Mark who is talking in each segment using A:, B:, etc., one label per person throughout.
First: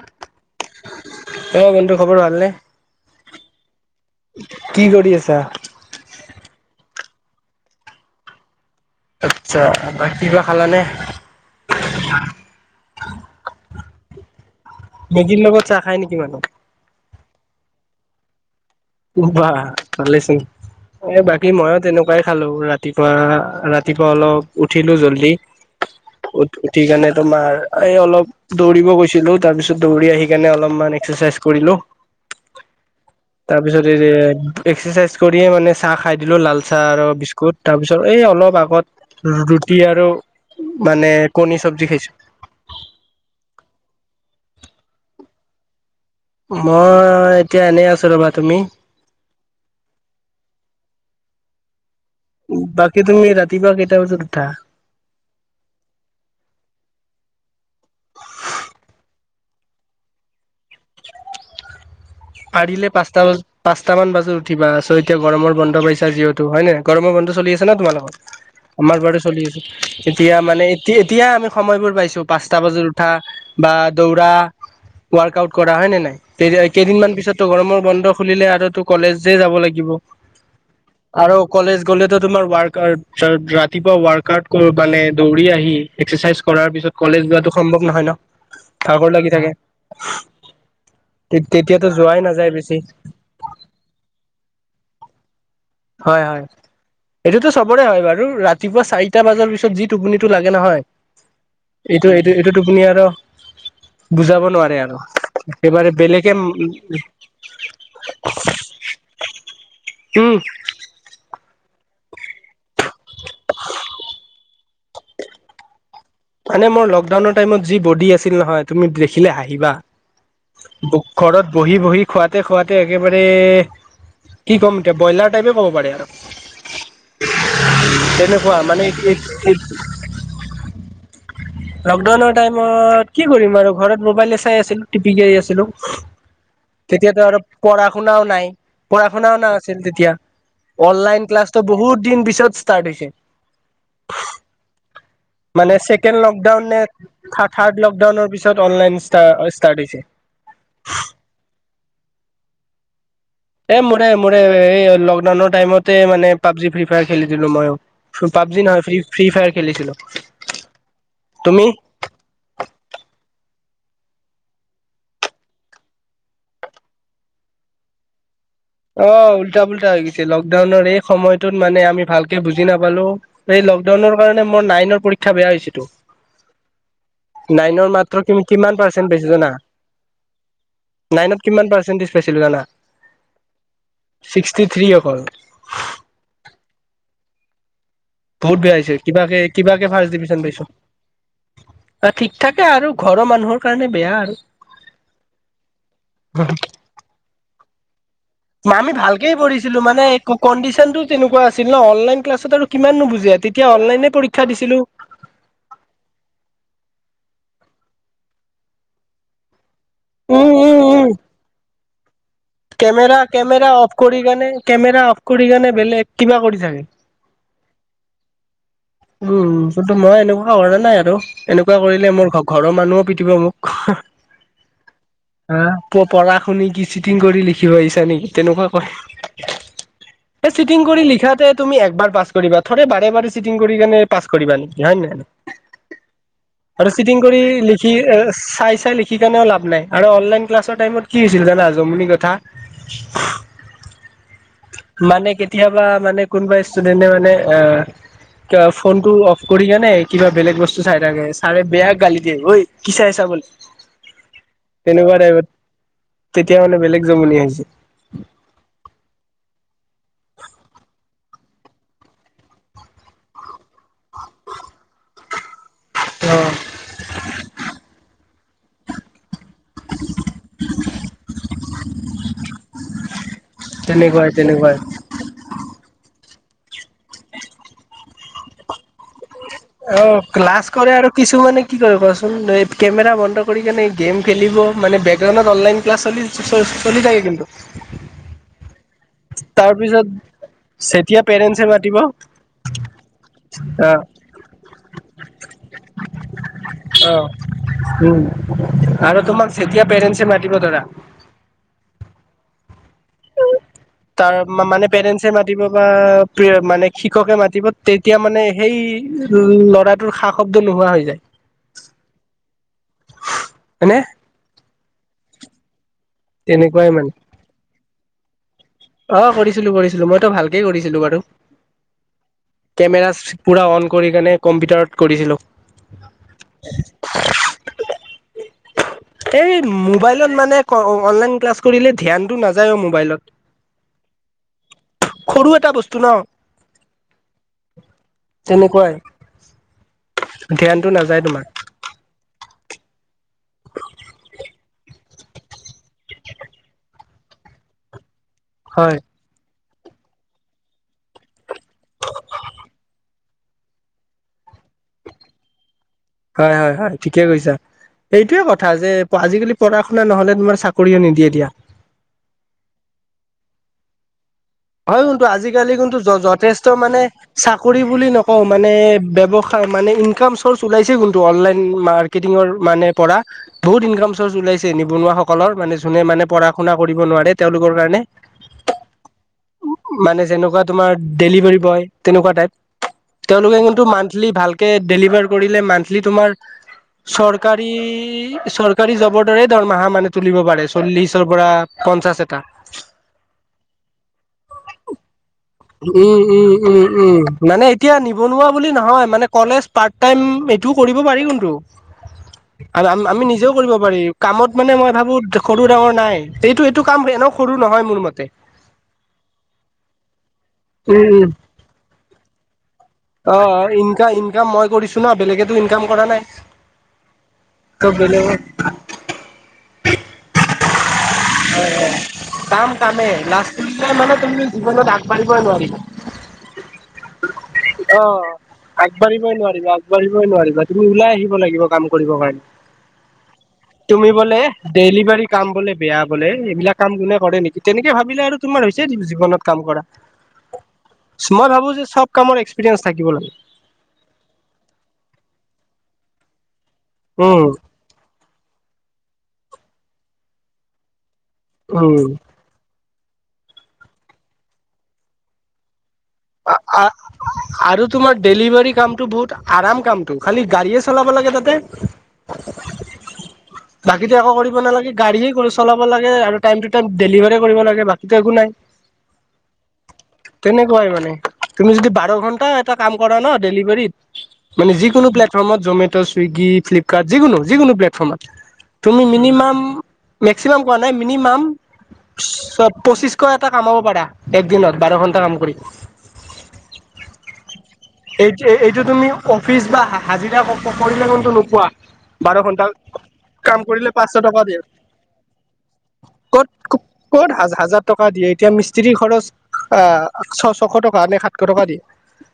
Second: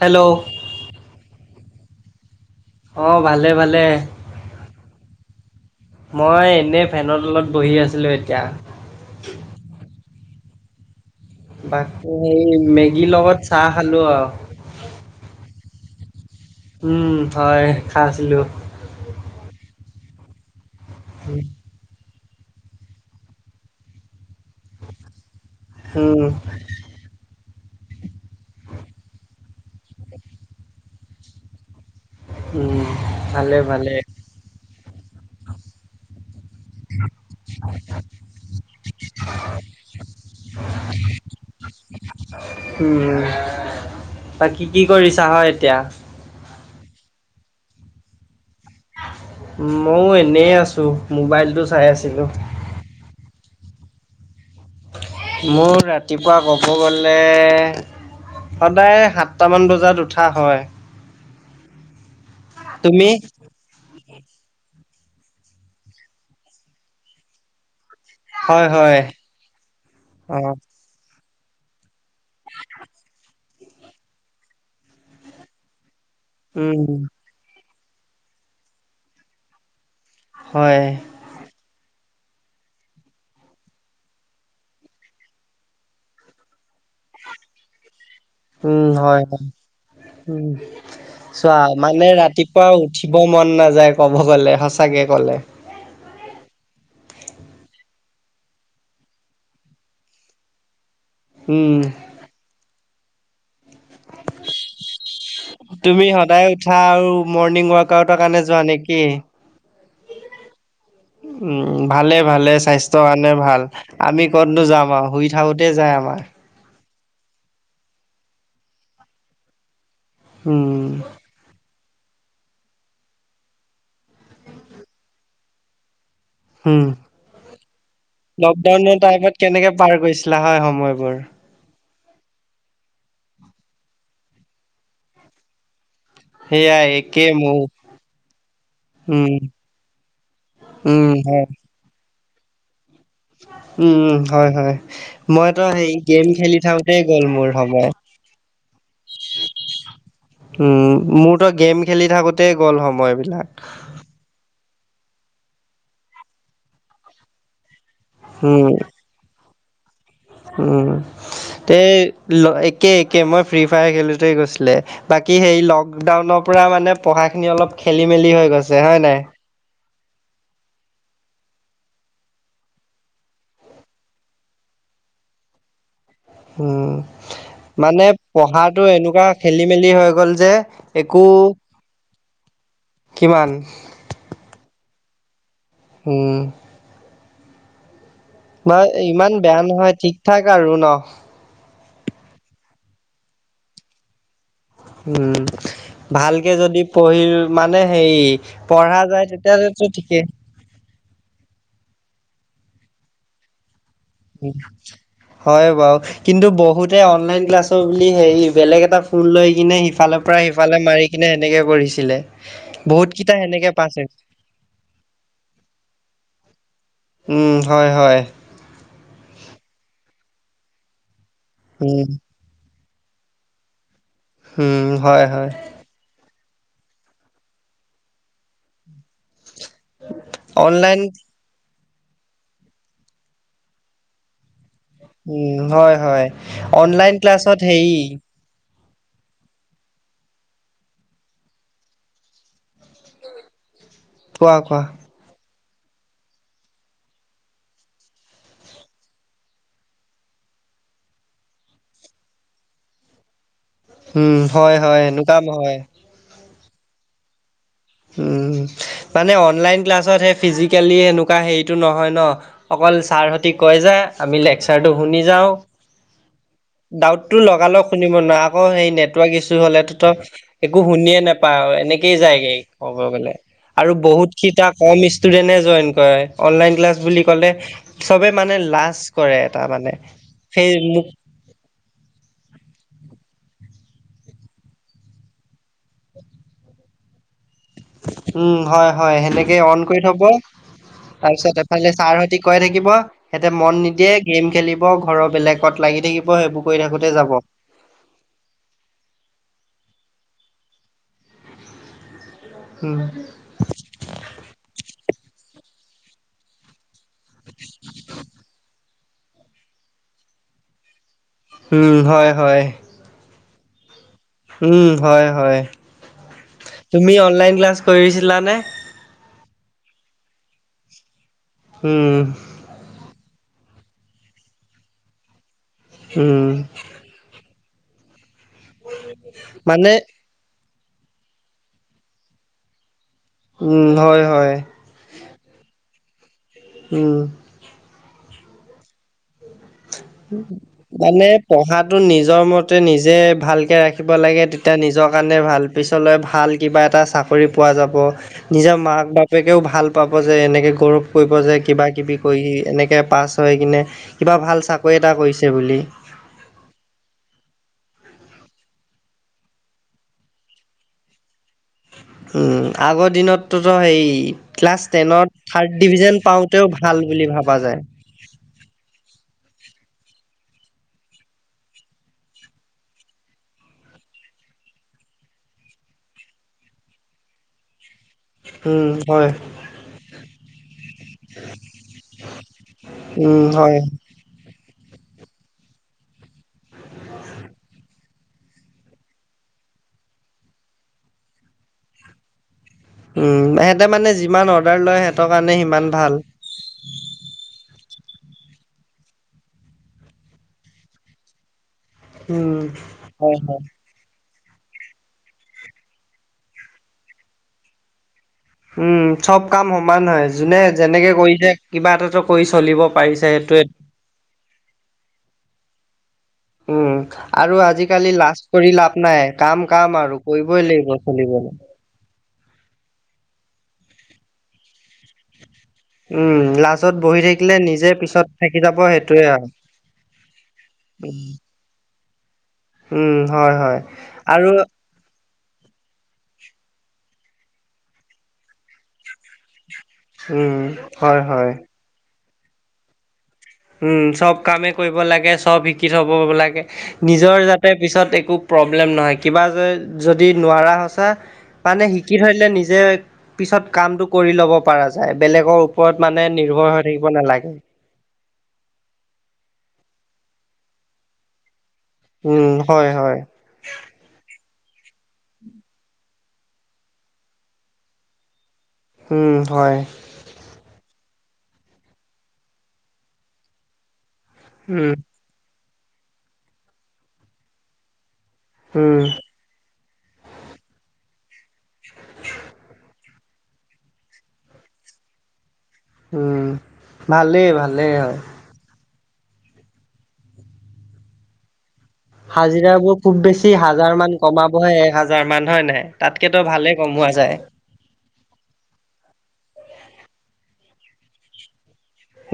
A: Hello! [inaudible]
B: [unintelligible] অঁ! বন্ধু খবৰ ভাল নে?
A: অঁ! ভালে-ভালে। [unintelligible]
B: [unintelligible] কি কৰি আছা?
A: মই এনেই ফেনৰ তলত বহি আছিলোঁ এতিয়া। [unintelligible]
B: আচ্ছা! বাকী কিবা খালা নে? [inaudible]
A: বাকী সেই মেগীৰ লগত চাহ খালো আৰু। [unintelligible]
B: মেগীৰ লগত চাহ খাই নেকি মানুহ? [unintelligible]
A: উম! হয় খাইছিলো। [unintelligible]
B: বাহ ভালে চোন। এ বাকী মইও তেনেকু [unintelligible] [unintelligible] খালো ৰাতিপুৱা-ৰাতিপুৱা অলপ উঠিলো জল্দি,
A: উম
B: উঠ উঠি কেনে তোমাৰ এই অলপ [unintelligible] দৌৰিব গৈছিলো তাৰ পিছত দৌৰি আহি কেনে অলপমান এক্সাৰচাইজ কৰিলো। [inaudible]
A: উম! [unintelligible]
B: তাৰ পিছত
A: ভালে
B: এ এক্সাৰচাইজ কৰিয়ে মানে চাহ খাই দিলো লাল [inaudible] চাহ আৰু বিস্কুট তাৰপিছত এই অলপ আগত ৰুটি আৰু- মানে কণী চব্জি খাইছো।
A: উম' বাকি কি কৰিছা হয় এতিয়া?
B: মই এতিয়া এনেই আছো ৰবা, তুমি?
A: ময়ো এনেই আছো মোবাইলতটো চাই আছিলো।
B: বাকী তুমি ৰাতিপুৱা কেইটা বজাত উঠা?
A: মোৰ ৰাতিপুৱা ক'ব গ'লে- সদায় সাতটামান বজাত উঠা হয়।
B: পাৰিলে
A: তুমি?
B: পাঁচটা বজ- পাঁচটামান বজাত উঠিবা চ' এতিয়া গৰমৰ বন্ধ পাইছা যিহেতু হয় নাই গৰমৰ বন্ধ চলি আছে ন তোমালোকৰ?
A: হয় হয়
B: আমাৰ বাৰু চলি আছে। এতিয়া
A: অঁ
B: মানে, - এতিয়া আমি সময়বোৰ পাইছো পাঁচটা বজাত উঠা বা দৌৰা। ৱাৰ্কআউট কৰা হয় নে নাই? কেৰিয়া
A: উম
B: কেইদিনমান পিছত তো গৰমৰ বন্ধ খুলিলে আৰু তো কলেজেই যাব লাগিব।
A: হয়।
B: আৰু কলেজ গ'লেতো তোমাৰ ৱাৰ্কআউট ৰাতিপুৱা ৱাৰ্কআউট কৰি মানে দৌৰি আহি- এক্সেচাইজ কৰাৰ পিছত কলেজ যোৱাটো সম্ভৱ নহয় ন।
A: উম'
B: ভাগৰ
A: হয়
B: লাগি
A: হয়,
B: থাকে।
A: উম' চোৱা।
B: তেতিয়াতো
A: মানে
B: যোৱাই নাযায়
A: ৰাতিপুৱা
B: বেছি
A: উঠিব মন নাযায় ক'ব গ'লে সঁচাকে ক'লে।
B: হয় হয়। এইটোতো চবৰে হয় বাৰু ৰাতিপুৱা চাৰিটা বজাৰ পিছত যি টোপনিটো লাগে নহয়-
A: উম'
B: এইটো এইটো টোপুনি আৰু বুজাব নোৱাৰে আৰু একেবাৰে বেলেগে।
A: আউ মৰ্ণিং ৱাক আউটৰ কাৰণে যোৱা নেকি?
B: উম
A: উম' ভালে ভালে স্বাস্থ্যৰ কাৰণে ভাল। আমি ক'তনো যাম আৰু শুই থাকোতে যায় আমাৰ।
B: মানে মোৰ লকডাউনৰ টাইমত যি বডি আছিল নহয় তুমি দেখিলে হাঁহিবা।
A: উম'
B: ঘৰত বহি বহি খুৱাতে খুৱাতে একেবাৰে- কি ক'ম এতিয়া ব্ৰইলাৰ টাইপে ক'ব পাৰি আৰু।
A: উম'
B: তেনেকুৱা মানে
A: লকডাউনৰ টাইমত কেনেকে পাৰ কৰিছিলা হয় সময়বোৰ।
B: লকডাউনৰ টাইমত কি কৰিম আৰু ঘৰত মোবাইলে চাই আছিলো টিপিকেই আছিলো।
A: সেয়াই
B: তেতিয়াতো
A: একে
B: আৰু
A: ময়ো।
B: পঢ়া শুনাও নাই পঢ়া
A: উম,
B: শুনাও নাই আছিল তেতিয়া।
A: উম,
B: অনলাইন
A: হয়।
B: ক্লাছটো বহুত দিন পিছত ষ্টাৰ্ট হৈছে।
A: উম উম' হয় হয়। মইতো
B: মানে
A: হেৰি
B: চেকেণ্ড
A: গেম খেলি
B: লকডাউন নে
A: থাকোতেই গ'ল মোৰ
B: থাৰ্ড থাৰ্ড
A: সময়।
B: লগডাউনৰ পিছত অনলাইন ষ্টা অ ষ্টাৰ্ট হৈছে।
A: উম' মোৰ তো গেম খেলি থাকোতেই গ'ল সময়বিলাক।
B: এ মোৰে মোৰে এই লকডাউনৰ টাইমতে মানে পাবজি ফ্ৰী ফায়াৰ খেলিছিলো মইও।
A: উম,
B: পাবজি নহয় ফ্ৰি ফ্ৰি ফায়াৰ খেলিছিলো।
A: উম'
B: তুমি
A: তে একে একে মই ফ্ৰী ফায়াৰ খেলোতে গৈছিলে। বাকী হেই লকডাউনৰ পৰা মানে পঢ়াখিনি অলপ খেলি মেলি হৈ গৈছে। হয় নাই?
B: অঁ উল্টা পুল্টা হৈ গৈছে লকডাউনৰ এই সময়টোত মানে আমি ভালকে বুজি নাপালো। এই লকডাউনৰ কাৰণে মোৰ নাইনৰ পৰীক্ষা বেয়া হৈছে তো।
A: উম' মানে
B: মাত্ৰ কিমান
A: পঢ়াটো
B: পাৰ্চেন্ট
A: এনেকুৱা
B: পাইছো জানা
A: খেলি মেলি হৈ গল যে- একো
B: নাইনত কিমান পাৰ্চেণ্টেজ পাইছিলো জানা?
A: কিমান
B: ছিক্সটি থ্ৰী অকল
A: উম
B: বহুত বেয়া
A: মই
B: হৈছে
A: ইমান
B: কিবাকে
A: বেয়া
B: কিবাকে
A: নহয়
B: ফাৰ্ষ্ট
A: ঠিক ঠাক
B: ডিভিজন পাইছো
A: আৰু ন?
B: অ ঠিক থাকে আৰু ঘৰৰ মানুহৰ কাৰণে বেয়া আৰু
A: উম ভালকে যদি পঢ়িল মানে সেই।
B: আমি ভালকে পঢ়িছিলো মানে কণ্ডিচনটো তেনেকুৱা আছিল ন অনলাইন ক্লাছ আৰু কিমান নুবুজে তেতিয়া অনলাইনে পৰীক্ষা
A: উ
B: দিছিলো
A: হয় বাৰু কিন্তু বহুতে অনলাইন ক্লাছৰ বুলি হেৰি বেলেগ এটা ফোন লৈ কিনে সিফালৰ পৰা
B: উম উম
A: ইফালে
B: উম
A: মাৰি কিনে সেনেকে পঢ়িছিলে
B: কেমেৰা কেমেৰা অফ কৰি কেনে কেমেৰা অফ কৰি কেনে বেলেগ কিবা কৰি থাকে
A: উম হয় হয়
B: উম কিন্তু মই এনেকুৱা কৰা নাই আৰু এনেকুৱা
A: উম
B: কৰিলে মোৰ ঘ ঘৰৰ মানুহও পিটিব মোক
A: উম হয় হয়
B: প পঢ়া শুনি কি চিটিং কৰি লিখিব আহিছা নেকি তেনেকুৱা কয় এই চিটিং
A: অনলাইন
B: কৰি লিখাতে তুমি একবাৰ পাছ কৰিবা থৰে বাৰে বাৰে চিটিং কৰি কেনে পাছ কৰিবা নেকি হয় নে
A: উম
B: নহয়
A: হয় হয়
B: আৰু
A: অনলাইন
B: চিটিং কৰি
A: ক্লাছত
B: লিখি
A: হেৰি
B: চাই চাই লিখি। সেই কাৰণেও লাভ নাই আৰু অনলাইন ক্লাছৰ টাইমত কি হৈছিল জানা জমনি কথা।
A: কোৱা কোৱা
B: মানে কেতিয়াবা মানে কোনোবা ষ্টুডেণ্টে মানে অ ফোনটো অফ কৰি কোনে কিবা বেলেগ বস্তু চাই থাকে ছাৰে বেয়া গালি দিয়ে ঐ কি চাই আছা বোলে।
A: উম হয় হয়
B: তেনেকুৱা
A: এনেকুৱা
B: টাইপত
A: নহয়
B: তেতিয়া মানে বেলেগ জমনি হৈছে
A: মানে অনলাইন ক্লাছত সেই ফিজিকেলি এনেকুৱা হেৰিটো নহয় ন অকল ছাৰ হতে কৈ যায় আমি লেকচাৰটো শুনি যাওঁ
B: অঁ
A: দাউতো লগালগ শুনিব নোৱাৰো আকৌ হেৰি নে ইছু হলেতো একো শুনিয়ে নাপায় আৰু এনেকে যায়গে ক'ব গ'লে আৰু বহুত
B: তেনেকুৱাই
A: খিটা
B: তেনেকুৱাই
A: কম ই ষ্টুডেণ্টে জইন কৰে অনলাইন ক্লাছ বুলি ক'লে চবে মানে লাষ্ট
B: অ ক্লাছ কৰে আৰু কিছু মানে কি কয় কোৱাচোন কেমেৰা বন্ধ কৰি কেনে গেম খেলিব মানে বেকগ্ৰাউণ্ডত অনলাইন ক্লাছ চলি চলি চলি থাকে কিন্তু
A: উম হয় হয় সেনেকে অন কৰি
B: তাৰপিছত
A: থব
B: যেতিয়া
A: তাৰপিছত
B: পেৰেণ্টছে
A: এফালে
B: মাতিব
A: ছাৰ হতি কৈ থাকিব সিহঁতে মন
B: অ',
A: নিদিয়ে গেম খেলিব ঘৰৰ বেলেগত লাগি থাকিব সেইবোৰ কৰি থাকোতে
B: অ',
A: যাব
B: উম আৰু তোমাক যেতিয়া পেৰেণ্টছে মাতিব ধৰা
A: উম
B: তাৰ মানে পেৰেন্টচে মাতিব বা মানে শিক্ষকে মাতিব এতিয়া মানে সেই ল'ৰাটোৰ সা শব্দ নোহোৱা হৈ যায়
A: উম হয় হয়
B: হয়নে।
A: উম হয় হয়
B: তেনেকুৱাই মানে,
A: তুমি অনলাইন ক্লাছ কৰিছিলানে
B: অ কৰিছিলো কৰিছিলো মইতো ভালকেই কৰিছিলো বাৰু।
A: উম।
B: কেমেৰা পূৰা অন কৰি কেনে কম্পিউটাৰত কৰিছিলোঁ।
A: উম।
B: এই
A: মানে
B: মোবাইলত। মানে অনলাইন ক্লাছ কৰিলে ধ্যানটো নাযায় অ মোবাইলত।
A: উম হয় হয়।
B: সৰু এটা বস্তু ন।
A: উম।
B: তেনেকুৱাই। ধ্যানটো নাযায়
A: মানে
B: তোমাৰ
A: পঢ়াটো নিজৰ মতে নিজে ভালকে ৰাখিব লাগে। এতিয়া নিজৰ কাৰণে ভাল পিছলৈ ভাল কিবা এটা চাকৰি পোৱা যাব নিজৰ
B: হয়
A: মাক বাপ। বাপেকেও ভাল পাব যে এনেকৈ গৌৰৱ কৰিব যে কিবা কিবি কৰি এনেকৈ পাছ। হৈ কিনে কিবা ভাল চাকৰি এটা কৰিছে বুলি।
B: হয় হয় হয় ঠিকে কৈছা। এইটোৱে কথা যে আজিকালি পঢ়া শুনা নহলে তোমাৰ চাকৰিয়ও নিদিয়ে এতিয়া।
A: উম আগৰ দিনততোত সেই।
B: হয় কিন্তু আজিকালি কিন্তু য যথেষ্ট
A: ভাল
B: মানে
A: বুলি ভাবা যায়।
B: চাকৰি বুলি নক। অ মানে ব্যৱসায় মানে ইনকাম চৰ্চ ওলাইছে কিনটো অনলাইন মাৰ্কেটিঙৰ মানে পৰা। বহুত ইনকাম চৰ্চ ওলাইছে নিবনুৱাাসকলৰ মানে যোনে মানে পঢ়া শুনা কৰিব নোৱাৰে তেওঁলোকৰ কাৰণে
A: উম হয়।
B: মানে যেনেকুৱা তমাৰ দেলিভাৰী বয় তেনেকুৱা তাইব
A: উম,
B: তেওঁলোক
A: হয়।
B: কিন্তু মণ্ঠ। বুলি ভালকে দেলিভাৰ কৰিলে মণ্ঠলি তোমাৰ। চৰকাৰী চৰকাৰী জবৰ দৰে দৰমাহা মানে তুলিব পাৰে চল্লিশৰ পৰা। পঞ্চাছ এটা।
A: উম সিহঁতে মানে যিমান অৰ্ডাৰ লয় সেহ। ত কাৰণে সীমা।
B: উম উম। উম উম মানে এতিয়া নিবনুৱা বুলি নহয় মানে কলেজ পাৰ্ট টাইম এইটোও কৰিব পাৰি কোনটো।
A: উম,
B: আৰু আ আমি
A: হয়
B: নিজেও
A: হয়।
B: কৰিব পাৰিম। কামত মানে মই ভাবো সৰু ডাঙৰ নাই এইটো এইটো কাম এনেও সৰু নহয় মোৰ মতে।
A: উম চব কাম সমান হয়। যোনে যেনেকে
B: উম উম
A: কৰিছে কিবা এটাতো কৰি চলিব পাৰিছে সেইটোৱে।
B: ইনকা ইনকাম মই কৰিছো। চুনা বেলেগেতো ইনকাম কৰা নাই।
A: উম আৰু
B: ত
A: আজিকালি
B: বেলেগৰ
A: লাজ কৰি লাভ নাই কাম কাম আৰু কৰিবই লাগিব চলিবলৈ।
B: কাম কামে লাজ তুলিলে মানে তুমি জীৱনত আগবাঢ়িবই নোৱাৰিবা।
A: উম লাজত বহি থাকিলে নিজে
B: অ'।
A: পিছত থাকি যাব সেইটোয়ে
B: আগবাঢ়িবই
A: আৰু।
B: নোৱাৰিবা আগবাঢ়িবই নোৱাৰিবা তুমি ওলাই আহিব লাগিব কাম কৰিবৰ কাৰণে।
A: উম, হয় হয়
B: তুমি বোলে
A: আৰু
B: ডেলিভাৰী। কাম বোলে বেয়া বোলে এইবিলাক কাম কোনে কৰে নেকি তেনেকে ভাবিলে আৰু তোমাৰ হৈছে জীৱনত কাম কৰা।
A: উম, হয়
B: মই
A: হয়।
B: ভাবো যে চব কামৰ এক্সপিৰিয়েঞ্চ থাকিব লাগে
A: উম চব কামে কৰিব লাগে চব শিকিব লাগে নিজৰ
B: উম,
A: যাতে। পিছত একো প্ৰব্লেম নহয় কিবা য যদি নোৱাৰা সঁচা। মানে
B: উম।
A: শিকি থৈদিলে নিজে পিছত কামটো কৰি লব পৰা যায় বেলেগৰ। ওপৰত মানে নিৰ্ভৰ হৈ থাকিব নালাগে।
B: আৰু তোমাৰ ডেলিভাৰী কামটো বহুত আৰাম কামটো খালি গাড়ীয়েই চলাব লাগে তাতে।
A: উম হয়, হয়।
B: বাকী একো কৰিব নালাগে গাড়ীয়ে চলাব লাগে আৰু টাইম টু টাইম ডেলিভাৰী কৰিব লাগে বাকীটো একো নাই। [inaudible]
A: উম, হয়।
B: তেনেকুৱাই মানে তুমি যদি বাৰ ঘন্টা এটা কাম কৰা ন ডেলিভাৰীত মানে
A: উম,
B: যিকোনো প্লেটফৰ্মত জমে'ট' ছুইগী ফ্লিপকাৰ্ট যিকোনো যিকোনো প্লেটফৰ্মত
A: উম,
B: তুমি মিনিমাম মেক্সিমাম কোৱা নাই মিনিমাম পঁচিশ শ এটা কামাব পাৰা এক দিনত বাৰ ঘন্টা কাম কৰি।
A: উম, ভালেই ভালে হয়।
B: এই এই এইটো তুমি অফিচ বা হা হাজিৰা ক কৰিলে কিন্তু নোপোৱা বাৰ ঘন্টা
A: হাজিৰাবো খুব বেছি। সি
B: কাম কৰিলে
A: হাজাৰ
B: পাঁচশ
A: মান
B: টকা দিয়ে
A: কমাবহে এক হাজাৰ মান হয় নহয়
B: ক'ত
A: তাতকেতো ভালে কমোৱা
B: ক'ত
A: যায়।
B: হাজাৰ টকা দিয়ে এতিয়া মিস্ত্ৰীৰ খৰচ আহ ছ ছশ টকা নে সাতশ টকা দিয়ে।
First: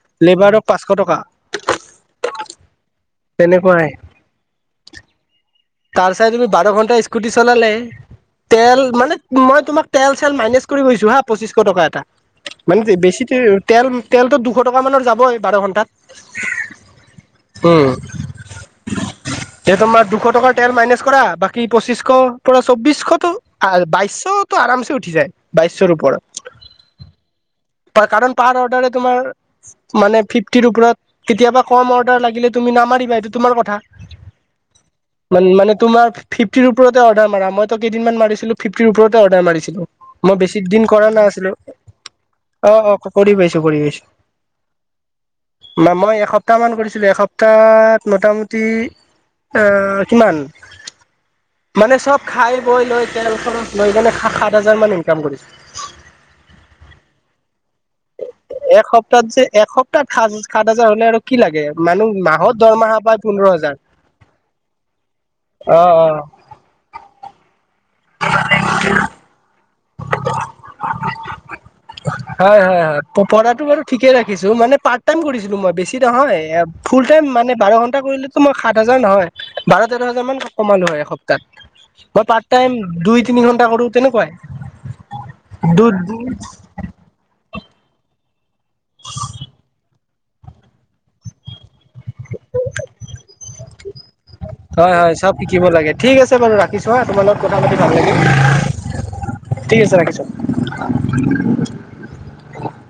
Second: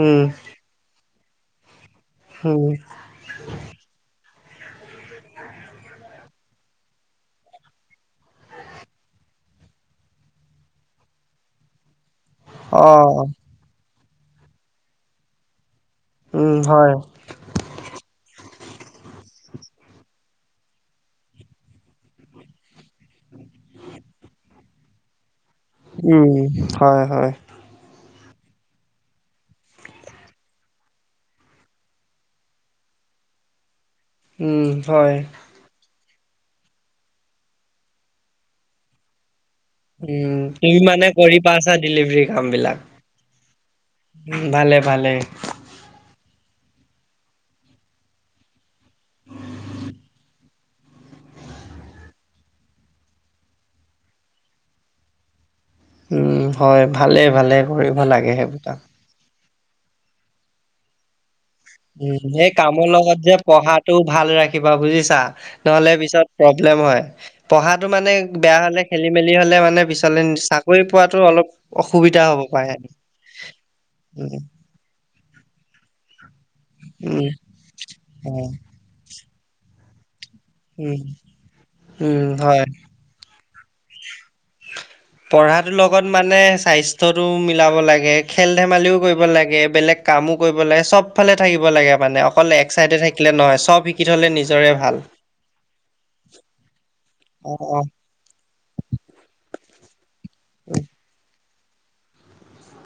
A: উম,
B: লেবাৰৰ পাঁচশ টকা।
A: উম।
B: তেনেকুৱাই। তাৰ চাই তুমি বাৰ ঘণ্টা স্কুটি চলালে তেল মানে মই তোমাক তেল চেল মাইনেচ কৰি কৈছোঁ হা পঁচিশশ টকা এটা। মানে বেছি
A: অ',
B: তেল তেলতো দুশ টকা মানৰ যাবই বাৰ ঘন্টাত।
A: উম, হয়।
B: উম [unintelligible] এ তোমাৰ দুশ টকাত তেল মাইনাচ কৰা বাকী পঁচিশৰ পৰা চৌবিশ টো বাইশতো আৰামছে উঠি যায়। বাইছশৰ
A: উম, হয়, হয়।
B: ওপৰত কাৰণ পাৰ অৰ্ডাৰে তোমাৰ মানে ফিফটিৰ ওপৰত কেতিয়াবা কম অৰ্ডাৰ লাগিলে তুমি নামাৰিবা এইটো তোমাৰ কথা
A: উম হয়।
B: মানে তোমাৰ ফিফটিৰ ওপৰতে অৰ্ডাৰ মাৰা মইটো কেইদিনমান মাৰিছিলোঁ ফিফটিৰ ওপৰতে অৰ্ডাৰ মাৰিছিলোঁ।
A: উম,
B: মই বেছি
A: তুমি
B: দিন
A: মানে
B: কৰা না
A: কৰি
B: ছিলো
A: পাইছা ডেলিভাৰী
B: অ', অ', কৰি পাইছোঁ কৰি পাইছোঁ।
A: উ ভালে, ভালে।
B: না মই এসপ্তাহ মান কৰিছিলোঁ এসপ্তাহ মোটামুটি এ উম। মানে চব খাই বৈ লৈ তেল খৰচ লৈ কেনে সা সাত হাজাৰ মান ইনকাম কৰিছিলোঁ।
A: উম হয় ভালে, ভালে কৰিব লাগে সেইবিলাক।
B: তাত চে এসপ্তাহ সাত হাজাৰ হ'লে আৰু কি লাগে
A: উ
B: মানুহ
A: সেই
B: মাহত
A: কামৰ
B: দৰমাহা
A: লগত
B: পায়
A: যে
B: পোন্ধৰ হাজাৰ
A: পঢ়াটো ভাল ৰাখিবা বুজিছা
B: অ
A: নহলে
B: অ
A: পিছত প্ৰব্লেম হয় পঢ়াটো মানে বেয়া হলে খেলি মেলি হলে মানে পিছ লে চাকৰি পোৱাতো অলপ অসুবিধা হ'ব
B: হয়
A: পাৰে।
B: হয় হয় পঢ়াটো বাৰু ঠিকে ৰাখিছো মানে পাৰ্ট টাইম কৰিছিলোঁ মই বেছি নহয় ফোল টাইম
A: উম,
B: মানে বাৰ ঘণ্টা কৰিলেতো
A: হয়,
B: মই সাত হেজাৰ নহয় বাৰ তেৰ হাজাৰমান কমালো
A: উম,
B: হয় এসপ্তাহত
A: উম,
B: মই পাৰ্ট
A: হয়।
B: টাইম দুই তিনি ঘণ্টা কৰো তেনেকুৱাই।
A: পঢ়াটোৰ লগত
B: দু
A: মানে স্বাস্থ্য তৰো মিলাব লাগে খেল ধেমালিও কৰিব লাগে বেলেগ কামো কৰিব লাগে চব চবফালে থাকিব লাগে মানে অকল এক্সাইেড থাকিলে নহয় চব শিক শিকি থ'লে নিজৰে ভাল।
B: হয় হয় চব শিকিব লাগে ঠিক আছে বাৰু ৰাখিছো হা তোমাৰ লগ কথা
A: অ',
B: পাতি
A: অ'।
B: ভাল লাগিল। ঠিক আছে ৰাখিছো।
A: অ [unintelligible]